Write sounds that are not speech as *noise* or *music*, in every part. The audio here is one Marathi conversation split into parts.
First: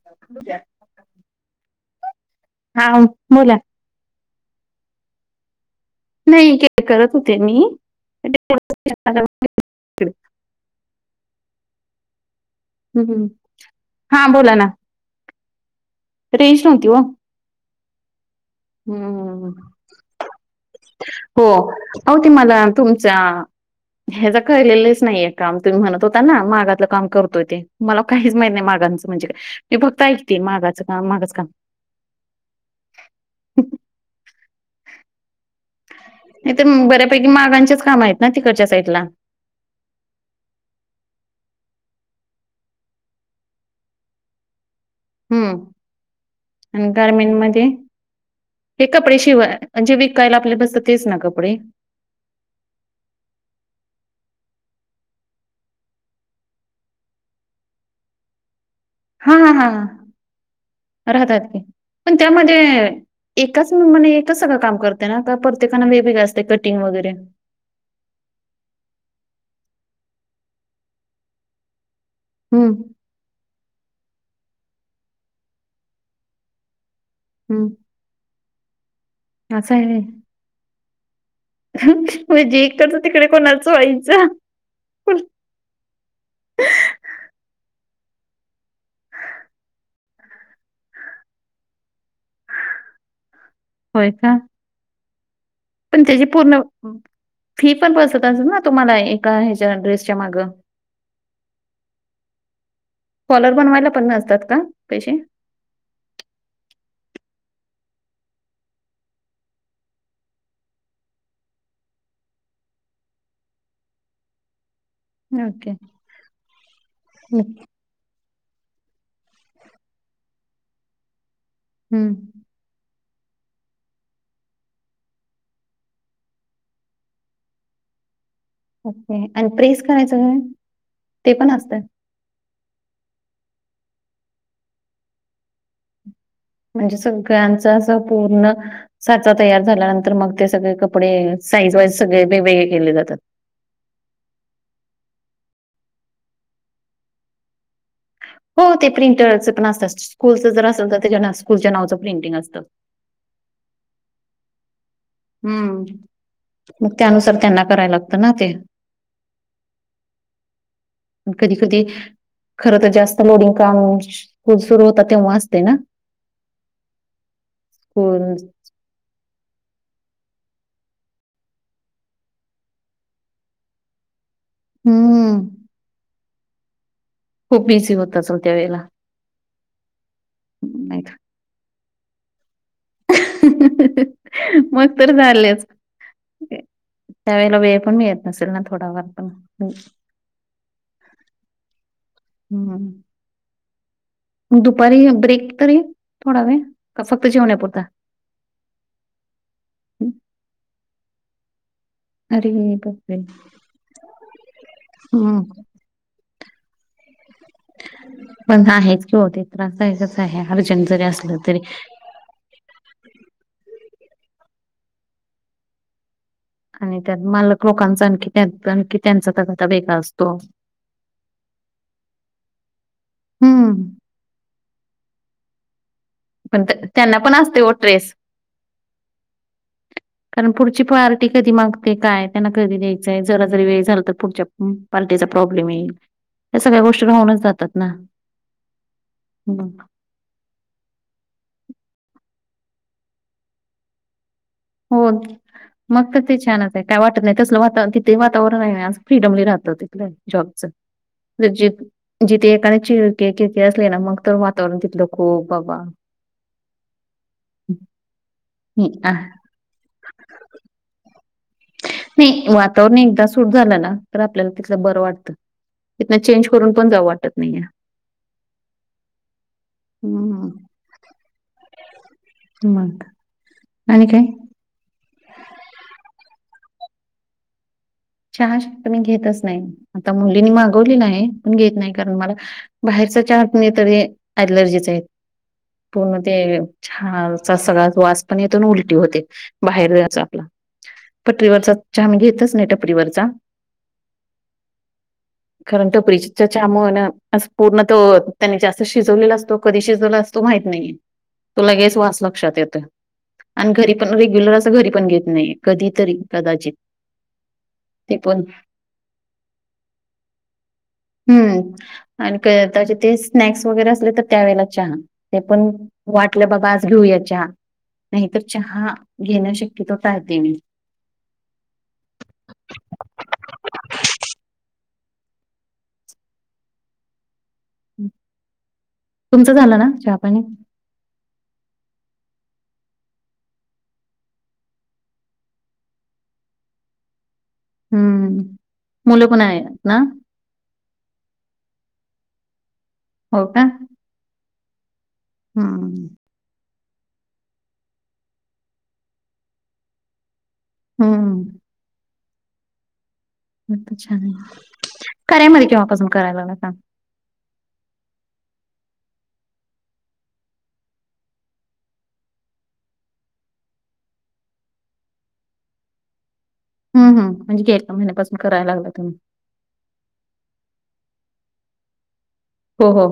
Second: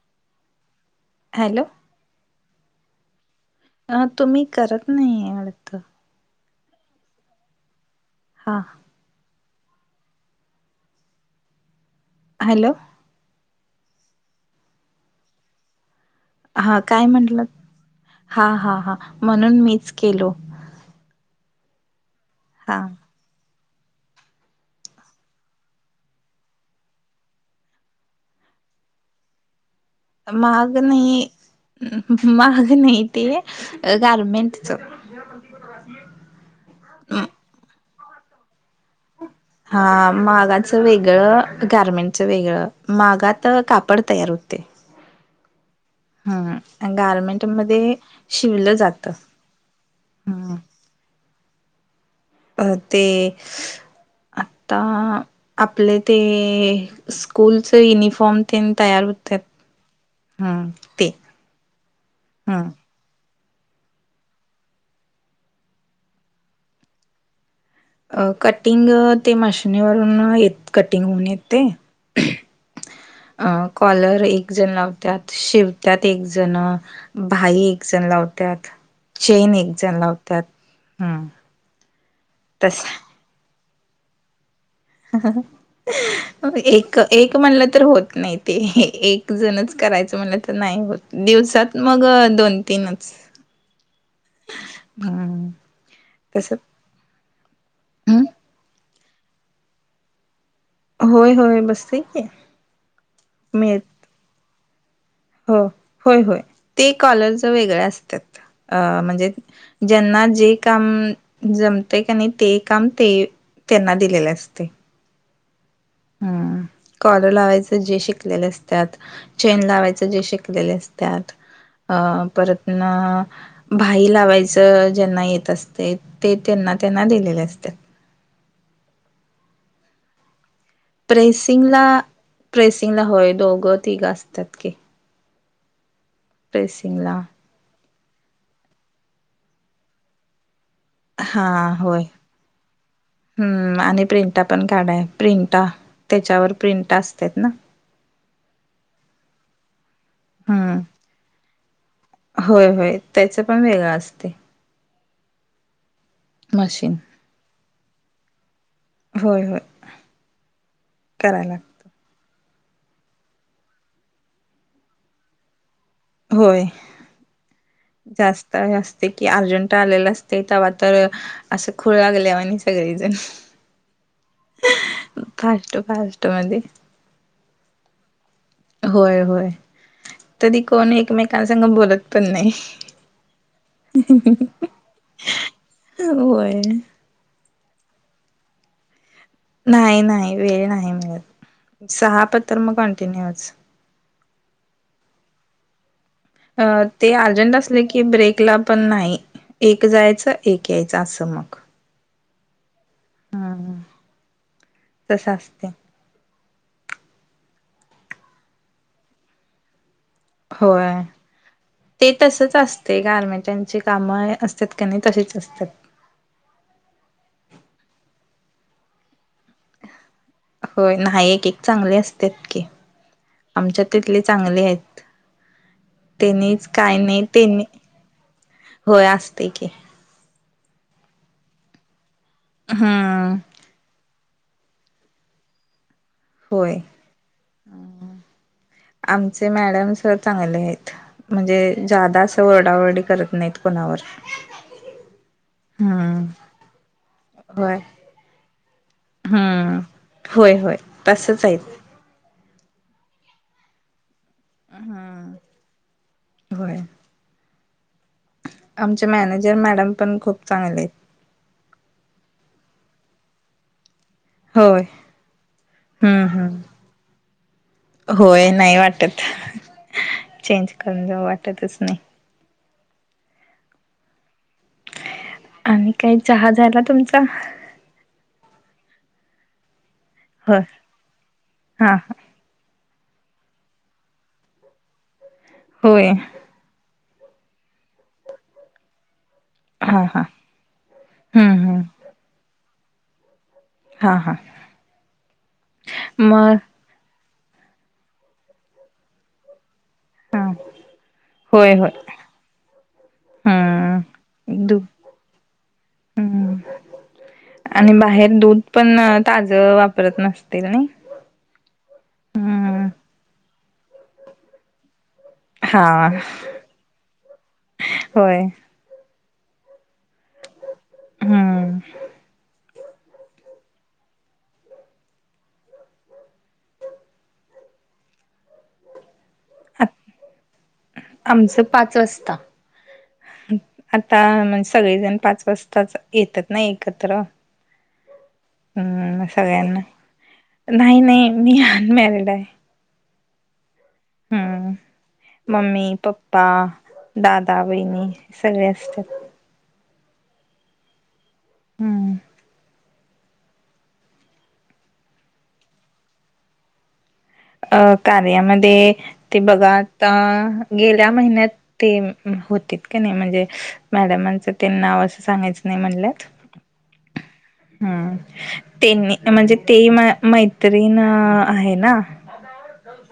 *unintelligible* हॅलो. हा बोला. हा तुम्ही करत नाही आहे वाटतं नाही करत होते मी. हा हॅलो. हम्म हा बोला ना. रेंज हा नव्हती हो काय? म्हटलं हा, हा, हा. हम्म. म्हणून मीच केलो. हो होती मला हा तुमचा. ह्याच कळलेलेच नाहीे काम तुम्ही म्हणत होता ना मागातलं काम कर. मला काहीच माहीत नाही मागांचं म्हणजे मी फक्त ऐक का महाग मागाचं काम. नाही मागाचं काम. महाग नाही ते गारमेंटच. हर पती तराशी आहे. *unintelligible* नाही तर बऱ्यापैकी मागांचेच काम आहेत ना तिकडच्या साईडला. हा मागाचं वेगळं गारमेंटचं वेगळं मागात कापड तयार होते. हम्म आणि हम्म गारमेंट मध्ये शिवलं ते जात कपडे शिवा म्हणजे विकायला आपले हम्म बसत तेच ना कपडे. अ ते आता आपले ते स्कूलच युनिफॉर्म तेन तयार हा होतात हा हम्म ते राहतात. की पण त्यामध्ये हम्म एकाच नेमाने एकाच सगळं काम करते ना का प्रत्येकाना वेगवेगळं असते कटिंग वगैरे. अ कटिंग ते मशीिनीवरून येत कटिंग होऊन येत ते. हम्म. अ कॉलर एक जण लावत्यात शिवत्यात. एक जण हं. भाई चण लावत्यात. चेन एक असं आहे जण व्हय. लावत्यात. हम् म्हणजे इकडचं तिकडे कोणाचं व्हायचं. एक- एक म्हणलं तर होत नाही. ते एक जणच करायचं म्हणलं तर नाही होत. दिवसात मग दोन, तीनच. होय का? हम्. पण त्याची पूर्ण फी पण बसत हम् असेल ना तुम्हाला एका ह्याच्या ड्रेसच्या माग. होय होय बसतय की कॉलर मिळत बनवायला पण असतात का? पैसे. हो होय. होय. ते कॉलरज वेगळं असत्यात असतात अ म्हणजे- ज्यांना जे काम जमते का? नाही ते काम ते त्यांना दिलेले असते. ओके. हम्म कॉलर लावायंच. जे शिकलेले असत्यात. चेन लावायच जे शिकलेले असत्यात. हं. परत ना. भाई लावायचं ज्यांना येत असते. ते त्यांना त्यांना दिलेले असत्यात. ओके आणि प्रेस करायचं ग. प्रेसिंगला प्रेसिंगला होय दोघं तिघं असत्यात की. म्हणजे प्रेसिंगला सगळ्यांच असं पूर्ण साचा तयार झाल्यानंतर मग ते सगळे कप हा डेसाईज वाईज होय सगळे वेगवेगळे केले जातात. हम्म आणि प्रिंटा पण काढाय प्रिंटा. त्याच्यावर प्रिंटा असत्यात ना. हो ते प्रिंटरच पण असतात. स्कूलचं जर हम्म असेल तर त्या स्कूलच्या नावचं प्रिंटिंग असतं. त्याच पण वेगळं असतंय. हम्म मग मशीन त्यानुसार त्यांना करायला लागतं ना ते. होय होय करायला कधी कधी. लागतं खर तर जास्त लोडिंग काम *inaudible* सुरू होतात तेव्हा असते ना? होय स्कूल जास्त आहे तंय की अर्जंट आलेल असतंय तव्हा तर, असं खुळ लागल्यावाणी सगळीजण. हम्म फास्ट फास्ट मध्ये. खूप बिझी होत असलं त्या वेळेला? होय होय तरी कोण का एकमेकांन संघ बोलत पण नाही. मग तर झालंच. होय त्या वेळेला वेळ पण मिळत नसेल ना थोडा फार पण? नाही नाही वेळ नाही मिळत सहा पतर म हम्म. कंटिन्यूचं. दुपारी ब्रेक तरी? थोडा वेळ अ का ते फक्त अर्जंट जेवण्यापुरता? असले की ब्रेकला पण नाही. एक जायचं एक यायचं असं मग. अरे बापरे! तसं हं. असतंय. पण आहेच किं ओ ते त्रास जायकच आहे अर्जंट होय. जरी असलं तरी. ते तसच असतंय गारमेंटची कामं असतात क नाही तशीच असतात. आणि त्यात मालक लोकांचा आणखी त्यात आणखी त्यांचा तकाता वेगळा असतो. होय नाही एक एक चांगली असत्यात कि हं. आमच्यात तिथली चांगली आहेत पण त्यांनीच त्या- काय त्यांना नाही पण असते त्यांनी ओ ट्रेस. होय असतंय की. कारण पुढची पार्टी कधी मागते काय त्यांना कधी द्यायचंय हम्म जरा जरी वेळ झाला तर पुढच्या पार्टीचा प्रॉब्लेम येईल या होय. सगळ्या गोष्टी राहूनच जातात ना. आमचे हम्म. मॅडम सर चांगले आहेत. म्हणजे ज्यादा असं वरडाओरडी करत नाहीत कुणावर. हो मग तर ते छानच आहे काय वाटत नाही तसलं होय वाता तिथे वातावरण आहे ना आज, फ्रीडम लई राहत हम्म तिकडं होय जॉबच होय तसच म्ह आहेत. जिथे एकाने चिरके किरकीर असली ना मग तर वातावरण तिथलं खूप बाबा होय ह् अ. त्या मॅडम पण खूप चांगल्या आहित. नाही वातावरण एकदा सूट झालं ना तर आपल्याला तिथलं होय बरं वाटतं. तिथन हम्म चेंज करून हम्म पण जाऊ वाटत नाही आहे. होय नाही वाटत चेंज करून जाऊ वाटतचं नाही. मग आणि काय? आणि काही. चहा झाला तुमचा? चहा शकतो मी घेतच नाही आता मुलींनी होय मागवलेला आहे पण घेत नाही हा कारण हा मला, बाहेरचा चहा पिलं तरी अलर्जीचत आहे होय पूर्ण ते, चहाचा सगळाचं वास पण येतो उलटी होते हा बाहेर चां हा आपला. हम्म पटरीवरचा हम्म चहा मी घेतच नाही टपरीवरचा. हा हा कारण टपरीच्या त्या मग चहा मुळ नां अस पूर्ण तो त्यांनी जास्त शिजवलेला असतो कधी शीजवला असतो हा माहित नाहीये, तो होय होय लगेच वास लक्षात येतो. आणि घरी पण रेग्युलर हम्म असं, दू घरी पण घेत नाही कधी तरी हम्म कदाचित. आणि ते बाहेर पण दूध पण ताज वापरत नसतील नाई हम्म आणि काय त्याचे ते, स्नॅक्स वगैरे असले तर त्यावेेळेला चहा. ते पण हा वाटलं बाबा, आज घेऊया चहा, नाही तर होय चहा घेणं शक्यतो टाळते मी. हम्म. तुमचं झालं ना, चहा, पाणी? आमचं पाच वाजता. आता म्हणजे सगळेजण पाच वाजताच येतात ना एकत्र. हम्म हम्म मुलं पण आहेत सगळ्यांना ना? नाही नाही मी अनमॅरेड आहे. हो का? हम्म मम्मी, हं. पप्पा, दादा, वहिणी, सगळे असतात. हम्. हम्म छान! कार्या मध्ये केव्हापासून करायला लागला काम? अ कार्यामध्ये? ती बघा आता, गेल्या महिन्यात तीन होत्यात की नाय म्हणजे. मेडमाच तेन, नाव अस सांगायचं नाही म्हटलं. हम्म हम्म. हम्म ते मी म्हणजे ते म मैत्रीण आहे ना. हो हो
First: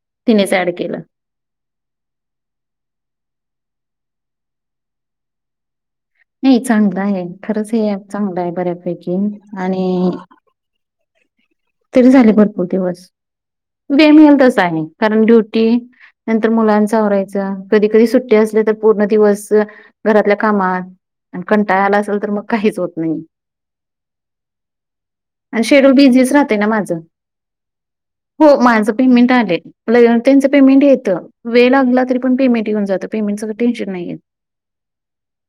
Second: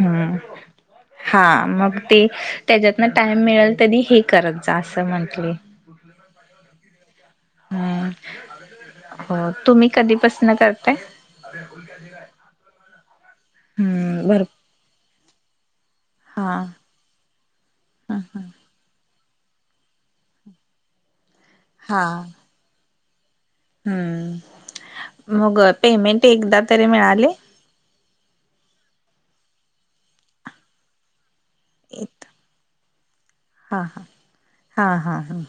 हम्म तिनेच ऍड केलं. हा मग ते त्याच्यातून, टाईम मिळेल त्यांनी हे करत जा अस म्हटली. नाही चांगलं आहे, खरंच हे ॲप हम्म चांगलं आहे बऱ्यापैकी आणि ना करत्यात. तरी झाले भरपूर दिवस, वेळ हम्म मिळेल भर तसं आहे कारण ड्युटी. नंतर हा मुलांचं आवरायचं, कधी कधी हा सुट्टी हा असली तर पूर्ण दिवस घरातल्या कामात. कंटाळा आला हा असेल तर, मग काहीच होत नहीं माग. हम्म मग आणि शेड्यूल पेमेंट बिझीच राहतंय एकदा ना तरी माझं मिळाले? हो माझं पेमेंट आलंय, लय त्यांचं पेमेंट येतं वेळ लागला तरी पण पेमेंट येऊन जातं, पेमेंटचं काय हा टेन्शन हा नाहीये हा हा ह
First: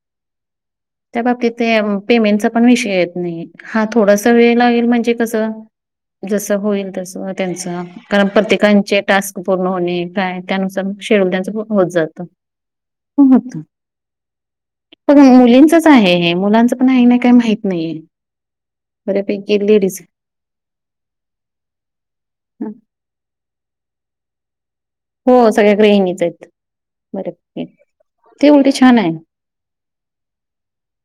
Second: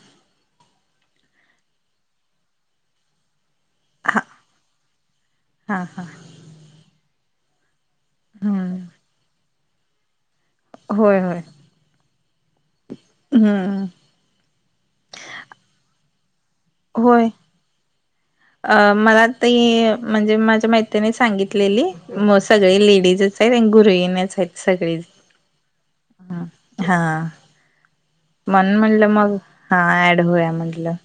त्याबाबतीत ते पेमेंटचा पण विषय येतं नाही. तरी हा थोडासा वेळ लागेल म्हणजे कसं हा हा जसं होईल तसं त्यांचं कारण, हम्म प्रत्येकांचे टास्क पूर्ण होणे काय त्यानुसार मग होय होय शेवटाच बुक होत जातं, हुम. हम्म पण मुलींचं आहे हे, मुलांचं नाही ना होय. काही माहित नाहीये, अ मला बऱ्यापैकी लेडीज ते म्हणजे माझ्या मैत्रिणी सांगितलेली मग, सगळ्या लेडीजचे आणि गृहिणीच आहेत सगळी. हो सगळ्या गृहिणीचे बर ठीक ते उलट म्हणून छान म्हणलं आहे. मग हा ऍड होऊया म्हटलं.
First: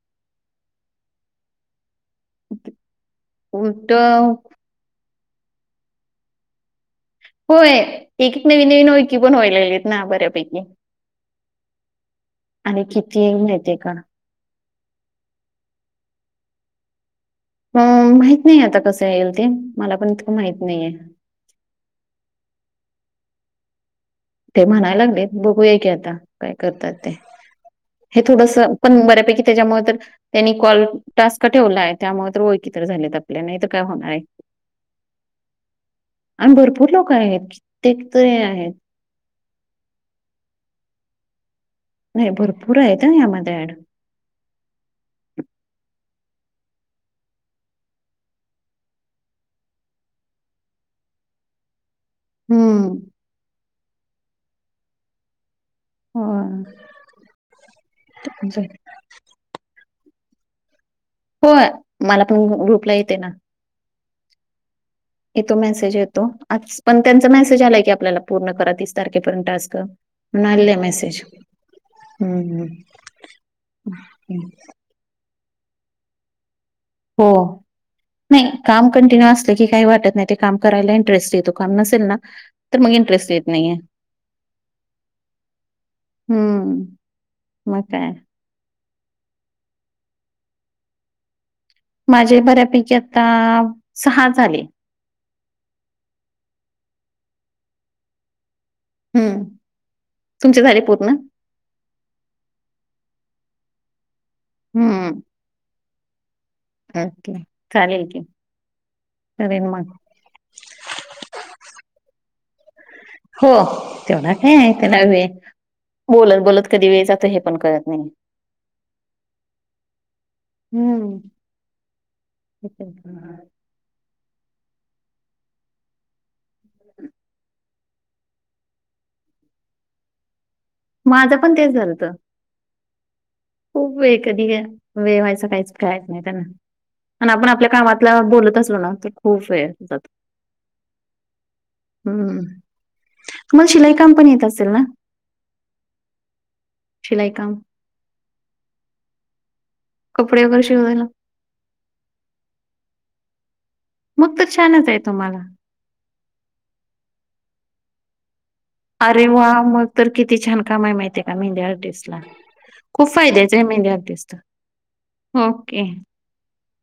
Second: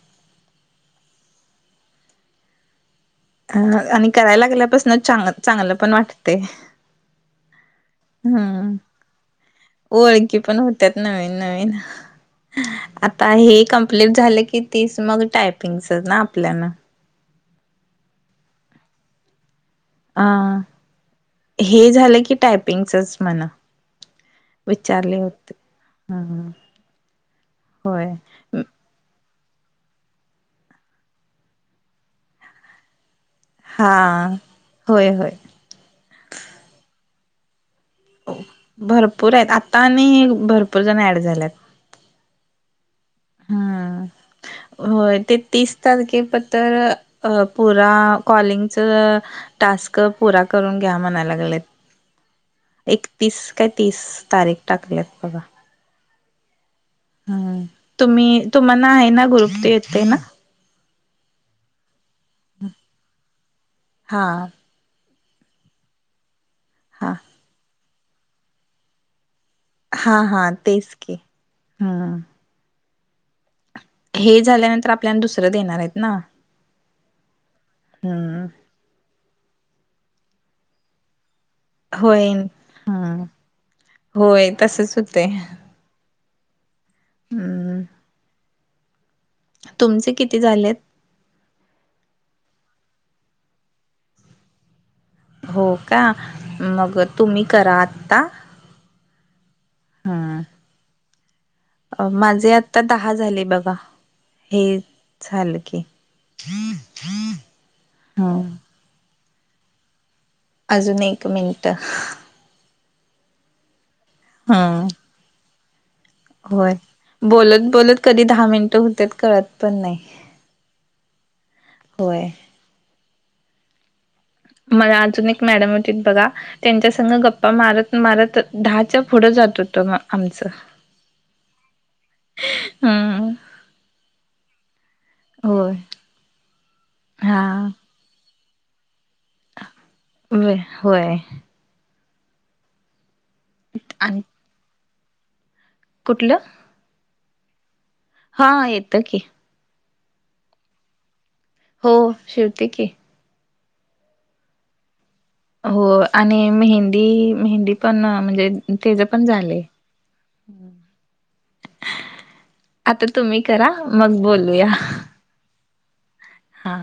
*inaudible* हा आणि कराय लागल्यापासून चांगलं चांगलं पण वाटतंय, होय एक नवनवीन ओळखी पण व्हायला लागलेत. ना ओळखी पण बऱ्यापैकी होतात नवीन नवीन आणि आता किती हे माहितीये का कम्प्लीट झालं की तीस मग टायपिंगच ना आपल्याला हू माहित नाही आता कसं येईल ते मला पण अ तर माहित नाहीये हे झालं की टायपिंगचच म्हण ते म्हणाय लागलेत बघूया की आता ह काय करतात ते होय हे तू कस पण बऱ्यापैकी त्याच्यामुळ तर त्यांनी कॉल टास्क ठेवलाय त्यामुळे तर ओळखी तर झाल्यात आपल्या नाहीतर काय होणारे हा. होय होय आणि भरपूर लोके आहेत कित्येक तरी आहेत भरपूर आहेत आता आणि भरपूर जण ॲड झाल्यात नाई भरपूर आहेत हा ह्यामध्ये ॲड हा होय ते तीस तारखे पतर अ पुरा कॉलिंगच टास्क पुरा करून घ्या म्हणालागलेत हम्म. एकतीस काय तीस तारीख टाकल्यात बघा होय हा तुम्ही तुम्हाला आहे ना ग्रुप ते येतंय ना होय मला पण ग्रुपला येतय ना हा की तो मेसेज येतो आज पण हा. त्यांचा मेसेज आलाय की आपल्याला पूर्ण करा तीस तारखेपर्यंत टास्क हा म्हणून हा आलेला तेच की मेसेज हम्म. हु हु हे झाल्यानंतर आपल्याला दुसरं देणारं आहेत ना हो नाही हम्म काम कंटिन्यू असलं की काय वाटत नाही ते काम करायला इंटरेस्ट येतो काम नसेल ना होय. तर मग हम्म इंटरेस्ट येत नाहीये होय तसच होतय हू हम्म मग काय तुमचे किती झालेत माझे बऱ्यापैकी आता सहा झाले हो का मग तुम्ही करा आत्ता हू तुमचे झाले पूर्ण अ माझे आता दहा झाले बघा हे हं. झालं की *inaudible* ओके चालेल की हा. करेल मग अजून एक मिनट तेवढा काय हा हाय त्याला वेळ बोलत, बोलत होय कधी वेळ जातो हे पण बोलत कळत बोलत नाही. कधी दहा मिनटं हुत्यात कळत पण नाही हू होय *unintelligible* मला अजून एक मॅडम होतीत बघा त्यांच्या संग गप्पा मारत मारत दहाच्या पुढं जात होतं आमचं माझं पण तेच झालंत हा खूप वेळ कधी वेळ व्हायचं काहीच होय कायच नाही त्यांन आणि हा आपण आपल्या कामात आपला बोलत असलो ना तर खूप वेळ जातो व होय हू तुम्हाला शिलाई काम आणि पण येत असेल ना कुठलं शिलाई काम हा येतं की. कपडे वगैरे शिवायला. हो शिवते की. मग तर छानच आहे तुम्हाला. होय आणि मेहंदी, मेहंदी पण अ म्हणजे त्याच अरे पण वा! झाले मग तर किती छान काम आहे माहितेय का, मेहंदी आर्टिस्ट ला. आता खूप तुम्ही फायद्याच आहे करा मेहंदी मग आर्टिस्ट, बोलूया हो की. हा.